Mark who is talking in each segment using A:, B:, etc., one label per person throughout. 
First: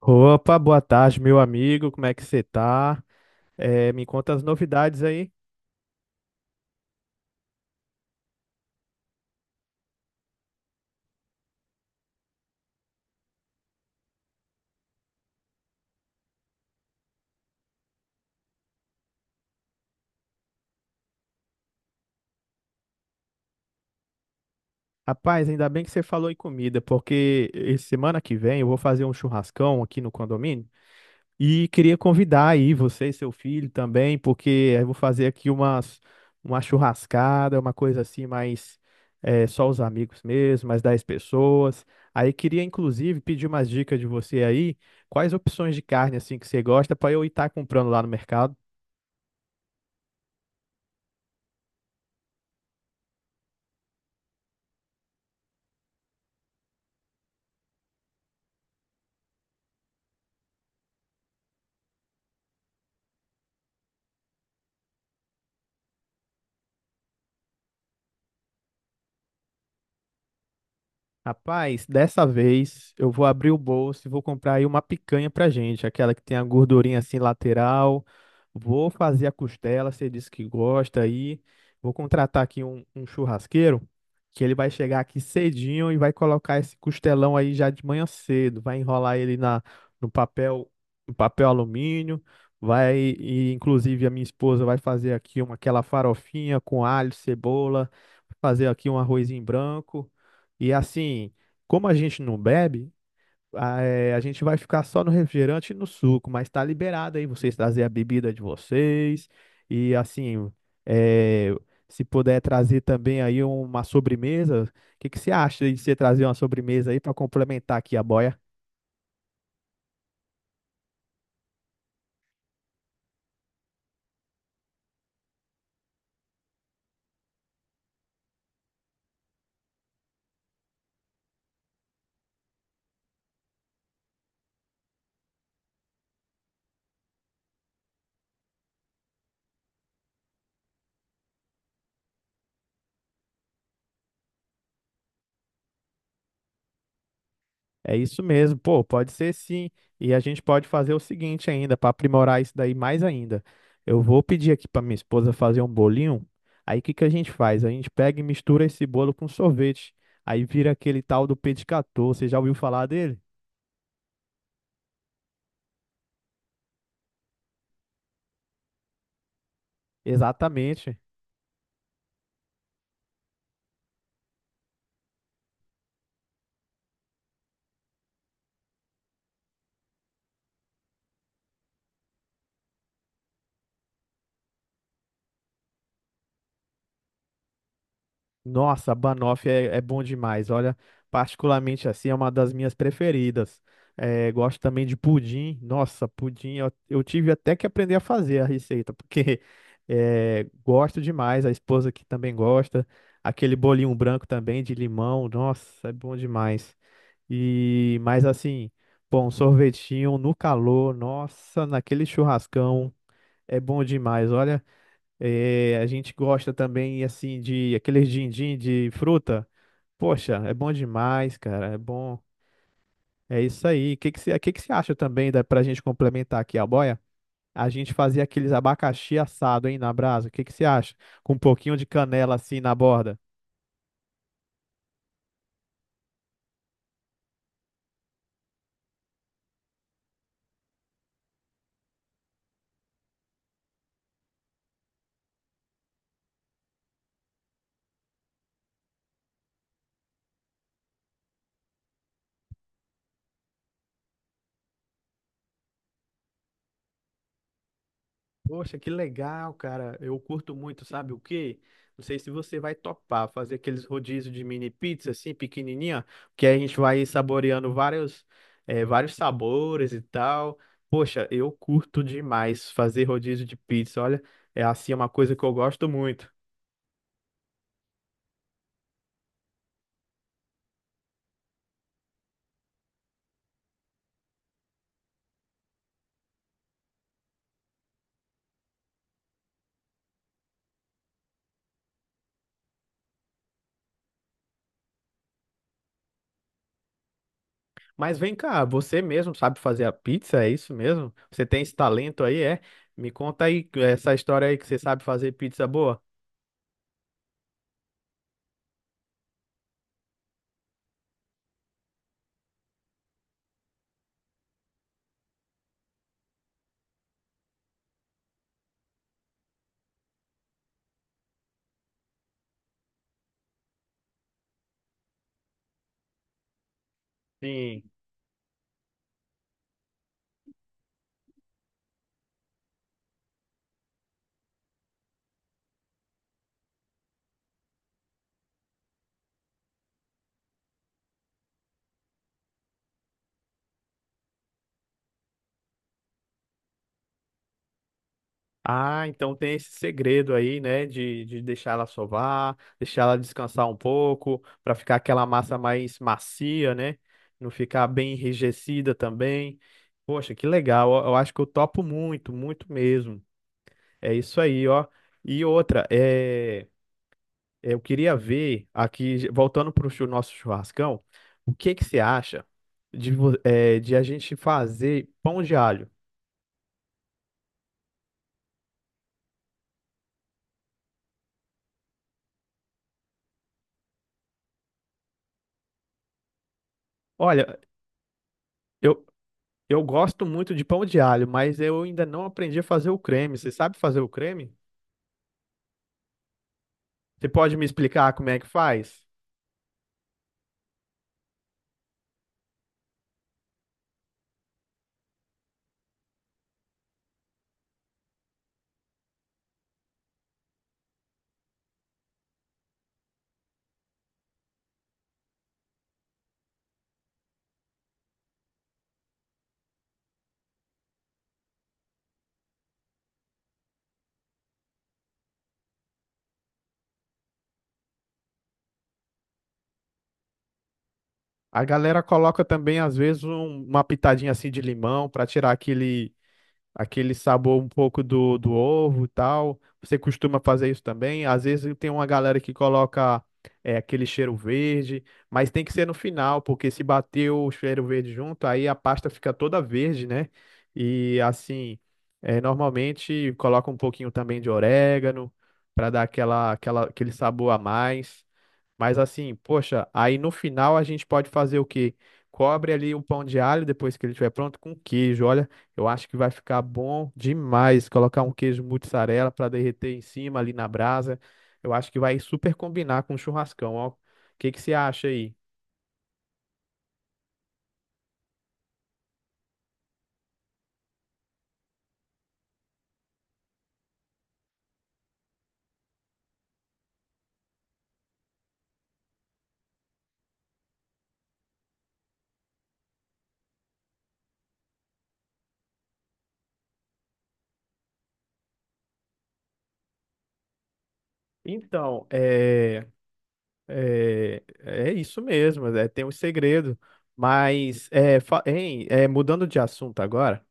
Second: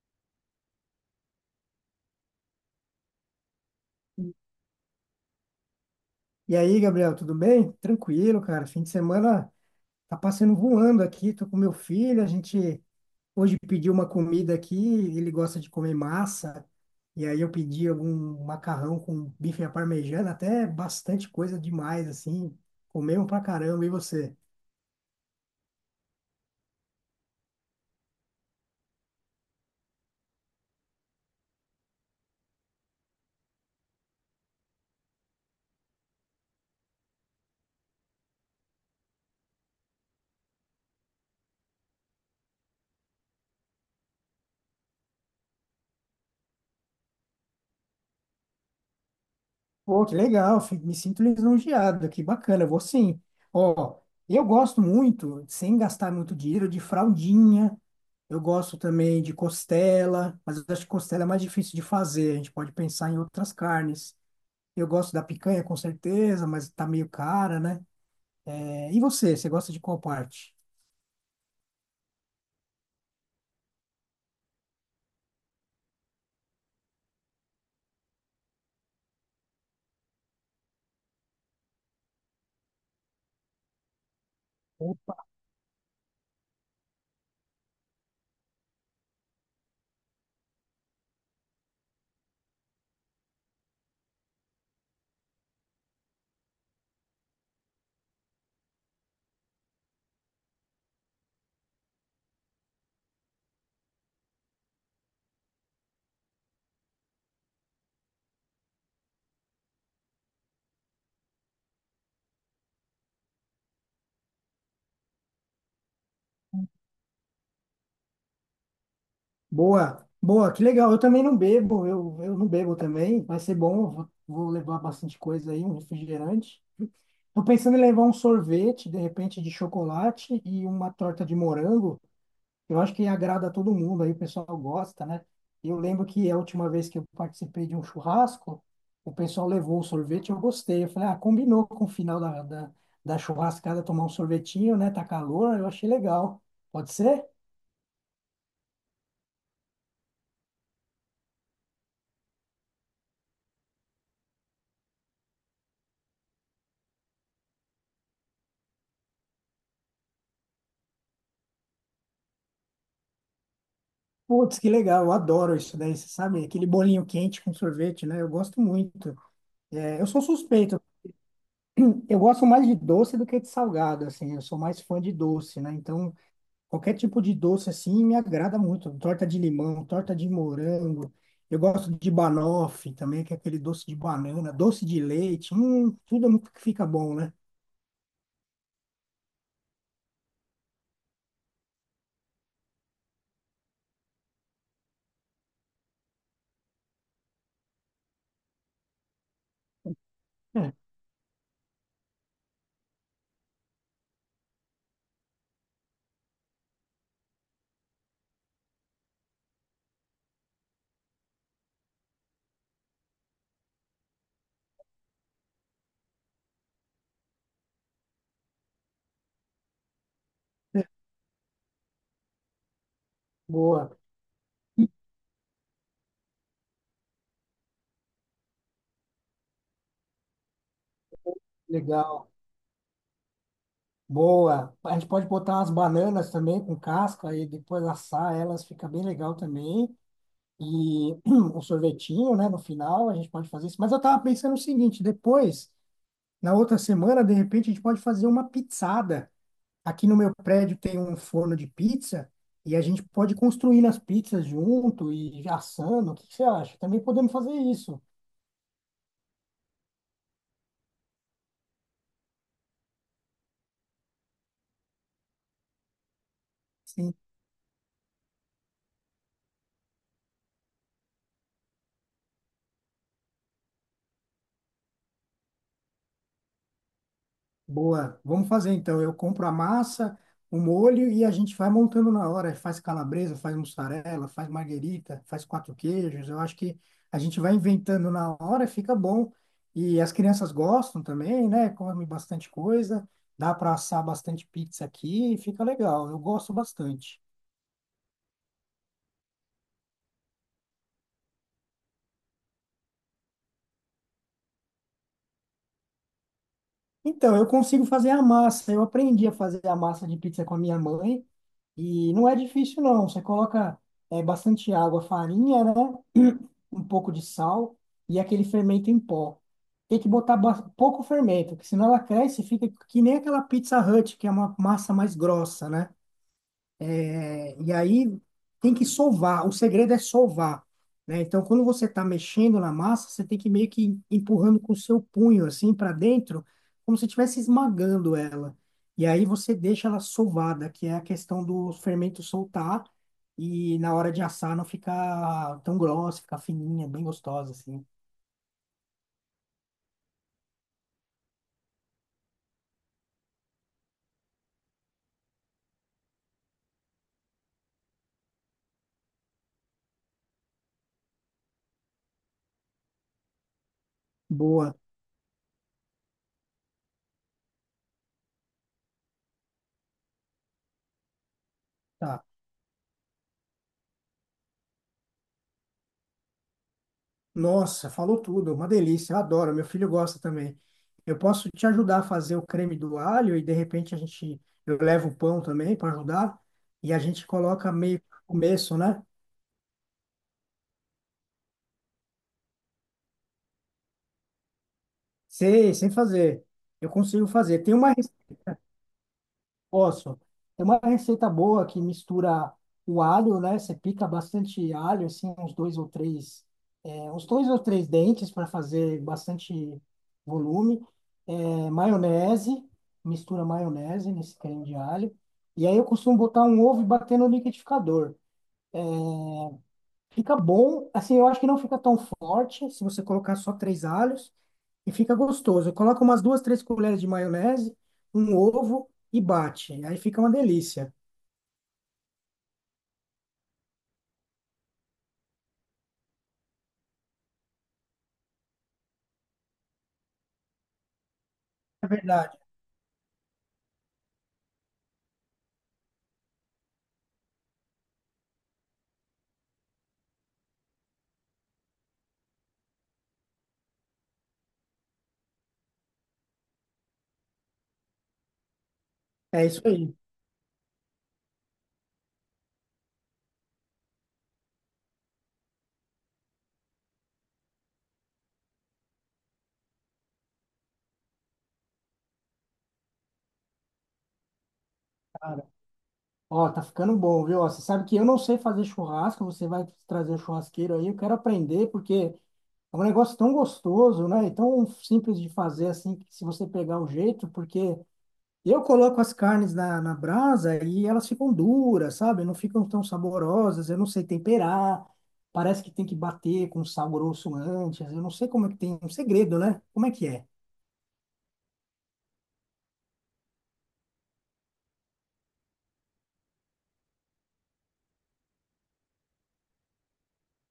A: Opa, boa tarde, meu amigo. Como é que você tá? Me conta as novidades aí.
B: E aí, Gabriel, tudo bem? Tranquilo, cara. Fim de semana tá passando voando aqui. Tô com meu filho. A gente hoje pediu uma comida aqui. Ele gosta de comer massa. E aí eu pedi algum macarrão com bife à parmegiana, até bastante coisa demais, assim. Comemos pra caramba. E você?
A: Rapaz, ainda bem que você falou em comida, porque esse semana que vem eu vou fazer um churrascão aqui no condomínio e queria convidar aí você e seu filho também, porque eu vou fazer aqui uma churrascada, uma coisa assim, mais só os amigos mesmo, mais 10 pessoas. Aí queria inclusive pedir umas dicas de você aí, quais opções de carne assim que você gosta para eu estar comprando lá no mercado.
B: Pô, que legal, me sinto lisonjeado, que bacana, eu vou sim. Ó, eu gosto muito, sem gastar muito dinheiro, de fraldinha, eu gosto também de costela, mas eu acho que costela é mais difícil de fazer, a gente pode pensar em outras carnes. Eu gosto da picanha, com certeza, mas tá meio cara, né? É, e você gosta de qual parte?
A: Rapaz, dessa vez eu vou abrir o bolso e vou comprar aí uma picanha pra gente, aquela que tem a gordurinha assim lateral, vou fazer a costela, você disse que gosta aí. Vou contratar aqui um churrasqueiro, que ele vai chegar aqui cedinho e vai colocar esse costelão aí já de manhã cedo. Vai enrolar ele no papel, no papel alumínio. Vai, e inclusive a minha esposa vai fazer aqui aquela farofinha com alho, cebola, fazer aqui um arrozinho branco. E assim, como a gente não bebe, ah, é, a gente vai ficar só no refrigerante e no suco, mas tá liberado aí vocês trazer a bebida de vocês. E assim, é, se puder trazer também aí uma sobremesa, o que que você acha de você trazer uma sobremesa aí para complementar aqui a boia?
B: Boa, boa, que legal, eu também não bebo, eu não bebo também, vai ser bom, eu vou levar bastante coisa aí, um refrigerante. Tô pensando em levar um sorvete, de repente, de chocolate e uma torta de morango. Eu acho que agrada a todo mundo, aí o pessoal gosta, né? Eu lembro que a última vez que eu participei de um churrasco, o pessoal levou um sorvete, eu gostei. Eu falei, ah, combinou com o final da churrascada tomar um sorvetinho, né? Tá calor, eu achei legal. Pode ser?
A: É isso mesmo, pô, pode ser sim. E a gente pode fazer o seguinte ainda, para aprimorar isso daí mais ainda. Eu vou pedir aqui para minha esposa fazer um bolinho. Aí o que que a gente faz? A gente pega e mistura esse bolo com sorvete. Aí vira aquele tal do Petit Gâteau. Você já ouviu falar dele?
B: Putz, que legal, eu adoro isso daí, você sabe? Aquele bolinho quente com sorvete, né? Eu gosto muito. É, eu sou suspeito.
A: Exatamente.
B: Eu gosto mais de doce do que de salgado, assim. Eu sou mais fã de doce, né? Então, qualquer tipo de doce, assim, me agrada muito. Torta de limão, torta de morango. Eu gosto de banoffee também, que é aquele doce de banana, doce de leite. Tudo é muito que fica bom, né?
A: Nossa, banoffee é bom demais. Olha, particularmente assim, é uma das minhas preferidas. É, gosto também de pudim. Nossa, pudim eu tive até que aprender a fazer a receita, porque é,
B: É,
A: gosto demais. A esposa aqui também gosta. Aquele bolinho branco também de limão. Nossa, é bom demais. E mais assim, bom, sorvetinho no calor. Nossa, naquele churrascão é bom demais. Olha. É, a gente gosta também, assim, de aqueles din-din de fruta. Poxa, é bom demais, cara. É bom. É isso aí. O
B: boa,
A: que que que você acha também da, pra gente complementar aqui a boia? A gente fazer aqueles abacaxi assado, hein, na brasa. O que que você acha? Com um pouquinho de
B: legal,
A: canela assim na borda.
B: boa. A gente pode botar umas bananas também com casca e depois assar elas, fica bem legal também. E um sorvetinho, né, no final, a gente pode fazer isso. Mas eu tava pensando o seguinte, depois. Na outra semana, de repente, a gente pode fazer uma pizzada. Aqui no meu prédio tem um forno de pizza e a gente pode construir as pizzas junto e assando. O que que você acha? Também podemos fazer isso.
A: Poxa, que legal, cara. Eu curto muito, sabe o quê? Não sei se você vai topar fazer aqueles rodízios de mini pizza assim, pequenininha, que aí a gente vai
B: E
A: saboreando vários sabores e tal. Poxa, eu curto demais fazer rodízio de pizza. Olha, é assim é uma coisa que eu gosto muito.
B: Boa, vamos fazer então. Eu compro a massa, o molho e a gente vai montando na hora. Faz calabresa, faz mussarela, faz marguerita, faz quatro queijos. Eu acho que a gente vai inventando na hora, fica bom. E as crianças gostam também, né? Comem bastante coisa, dá para assar bastante pizza aqui, e fica legal. Eu gosto bastante.
A: Mas vem cá, você mesmo sabe fazer a pizza? É isso mesmo? Você tem esse talento aí, é? Me conta aí essa história aí que você sabe fazer pizza boa.
B: Então, eu consigo fazer a massa. Eu aprendi a fazer a massa de pizza com a minha mãe e não é difícil, não. Você coloca bastante água, farinha, né? Um pouco de sal e aquele fermento em pó. Tem que botar pouco fermento, porque senão ela cresce e fica que nem aquela Pizza Hut, que é uma massa mais grossa, né? E
A: Sim.
B: aí tem que sovar, o segredo é sovar, né? Então, quando você está mexendo na massa, você tem que meio que empurrando com o seu punho assim para dentro, como se estivesse esmagando ela. E aí você deixa ela sovada, que é a questão do fermento soltar e na hora de assar não ficar tão grossa, ficar fininha, bem gostosa assim.
A: Ah, então tem esse segredo aí, né, de deixar ela sovar, deixar ela descansar um pouco, para ficar aquela massa mais macia, né? Não ficar bem enrijecida também. Poxa, que legal. Eu acho que eu topo muito, muito mesmo. É isso aí,
B: Boa.
A: ó. E outra, é, eu queria ver aqui, voltando para o nosso churrascão, o que que você
B: Tá.
A: acha de, de a gente fazer pão de alho?
B: Nossa, falou tudo, uma delícia, eu adoro, meu filho gosta também. Eu posso te ajudar a fazer o creme do alho e de repente a gente, eu levo o pão também para ajudar e a gente
A: Olha.
B: coloca meio que no começo, né?
A: eu Eu gosto muito de pão de alho, mas eu ainda não aprendi a fazer o creme. Você sabe fazer o creme?
B: Sei, sem fazer. Eu consigo
A: Você pode
B: fazer.
A: me
B: Tem uma
A: explicar como é que faz?
B: Posso. É uma receita boa que mistura o alho, né? Você pica bastante alho, assim, uns dois ou três, uns dois ou três dentes para fazer bastante volume. É, maionese, mistura maionese nesse creme de alho. E aí eu costumo botar um ovo e bater no liquidificador. Fica bom, assim, eu acho que não fica tão forte se você colocar só três alhos e fica gostoso. Coloca umas duas, três colheres de maionese, um ovo e bate. Aí fica uma delícia.
A: A galera coloca também, às vezes, uma pitadinha assim de limão para tirar aquele sabor um pouco do ovo e tal. Você costuma fazer isso também? Às vezes
B: É
A: tem uma
B: verdade.
A: galera que coloca é, aquele cheiro verde, mas tem que ser no final, porque se bater o cheiro verde junto, aí a pasta fica toda verde, né? E assim, é, normalmente coloca um pouquinho também de orégano para dar aquele sabor a mais. Mas assim,
B: É isso
A: poxa,
B: aí,
A: aí no final a gente pode fazer o quê? Cobre ali o pão de alho depois que ele estiver pronto com queijo. Olha, eu acho que vai ficar bom demais colocar um queijo mussarela para derreter em cima ali na brasa. Eu acho que vai super combinar com o churrascão, ó. O que que você acha aí?
B: cara. Ó, tá ficando bom, viu? Ó, você sabe que eu não sei fazer churrasco, você vai trazer o churrasqueiro aí, eu quero aprender, porque é um negócio tão gostoso, né? E tão simples de fazer assim, que se você pegar o jeito, porque eu coloco as carnes na brasa e elas ficam duras, sabe? Não ficam tão saborosas, eu não sei temperar, parece que tem que bater com sal grosso antes, eu não sei como é que tem, um segredo, né? Como é que é?
A: Então, é isso mesmo, é, tem um segredo. Mas, é, mudando de assunto agora.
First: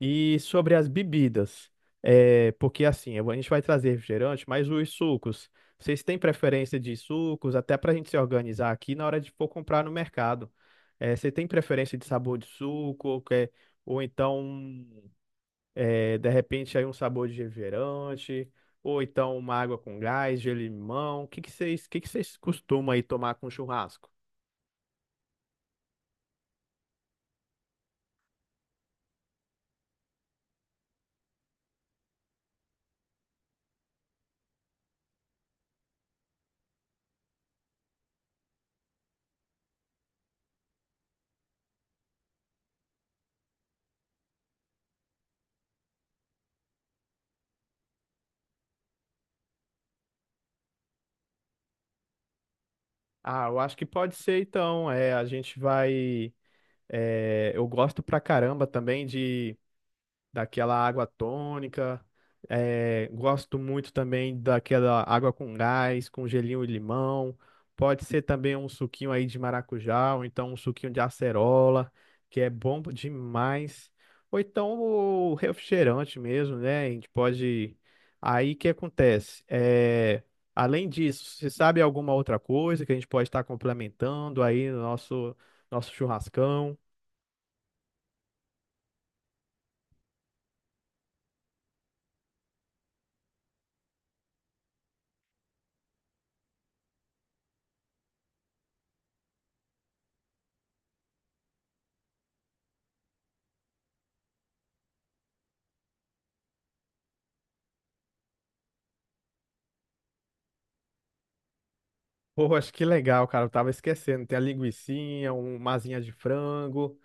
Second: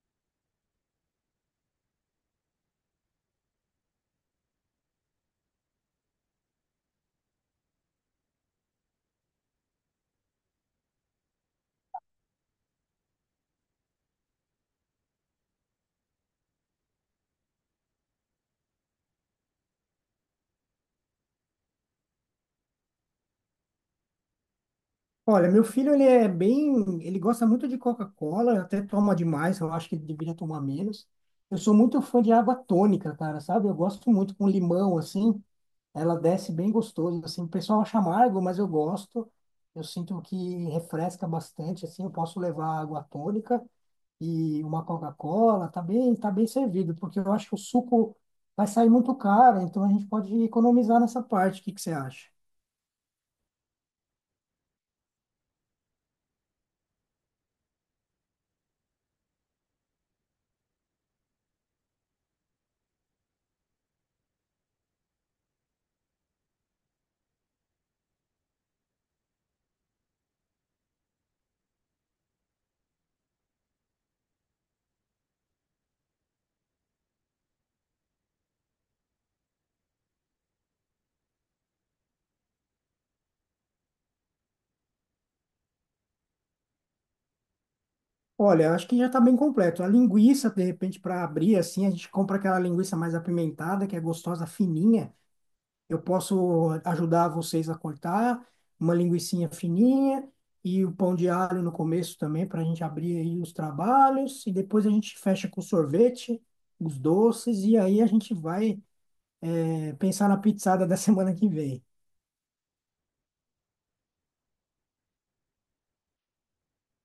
A: E sobre as bebidas, é, porque assim, a gente vai trazer refrigerante, mas os sucos, vocês têm preferência de sucos, até para a gente se organizar aqui na hora de for comprar no mercado. É, você tem preferência de sabor de suco, ou, quer- ou então, é, de repente, aí um sabor de refrigerante, ou então uma água com gás, de limão. O que que que vocês costumam aí tomar com churrasco?
B: Olha, meu filho, ele é bem, ele gosta muito de Coca-Cola, até toma demais, eu acho que ele deveria tomar menos. Eu sou muito fã de água tônica, cara, sabe? Eu gosto muito com limão, assim, ela desce bem gostoso, assim, o pessoal acha amargo, mas eu gosto. Eu sinto que refresca bastante, assim, eu posso levar água tônica e uma Coca-Cola, tá bem servido, porque eu acho que o suco vai sair muito caro, então a gente pode economizar nessa parte, o que que você acha?
A: Ah, eu acho que pode ser então. É, a gente vai. É, eu gosto pra caramba também de daquela água tônica. É, gosto muito também daquela água com gás, com gelinho e limão. Pode ser também um suquinho aí de maracujá, ou então um suquinho de acerola, que é bom demais. Ou então o refrigerante mesmo, né? A gente pode. Aí o que acontece? É, além disso, você sabe alguma outra coisa que a gente pode estar complementando aí no nosso churrascão?
B: Olha, acho que já está bem completo. A linguiça, de repente, para abrir assim, a gente compra aquela linguiça mais apimentada, que é gostosa, fininha. Eu posso ajudar vocês a cortar uma linguicinha fininha e o pão de alho no começo também, para a gente abrir aí os trabalhos. E depois a gente fecha com sorvete, os doces, e aí a gente vai, pensar na pizzada da semana que vem.
A: Pô, acho que legal, cara. Eu tava esquecendo. Tem a linguicinha, uma asinha de frango.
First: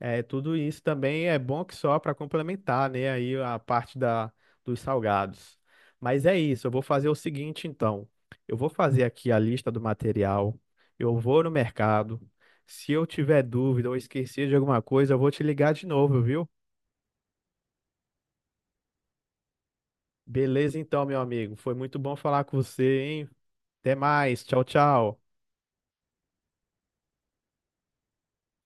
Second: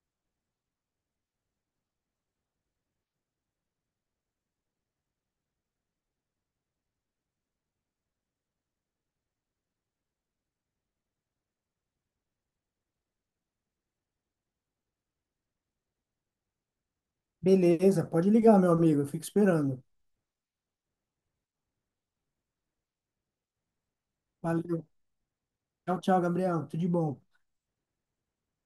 A: É, tudo isso também é bom que só para complementar, né? Aí a parte da, dos salgados. Mas é isso, eu vou fazer o seguinte então. Eu vou fazer aqui a lista do material. Eu vou no mercado. Se eu tiver dúvida ou esquecer de alguma coisa, eu vou te ligar de novo, viu?
B: Beleza, pode ligar, meu amigo. Eu fico esperando.
A: Beleza então, meu amigo. Foi muito bom falar com você, hein? Até mais. Tchau,
B: Valeu.
A: tchau.
B: Tchau, tchau, Gabriel. Tudo de bom.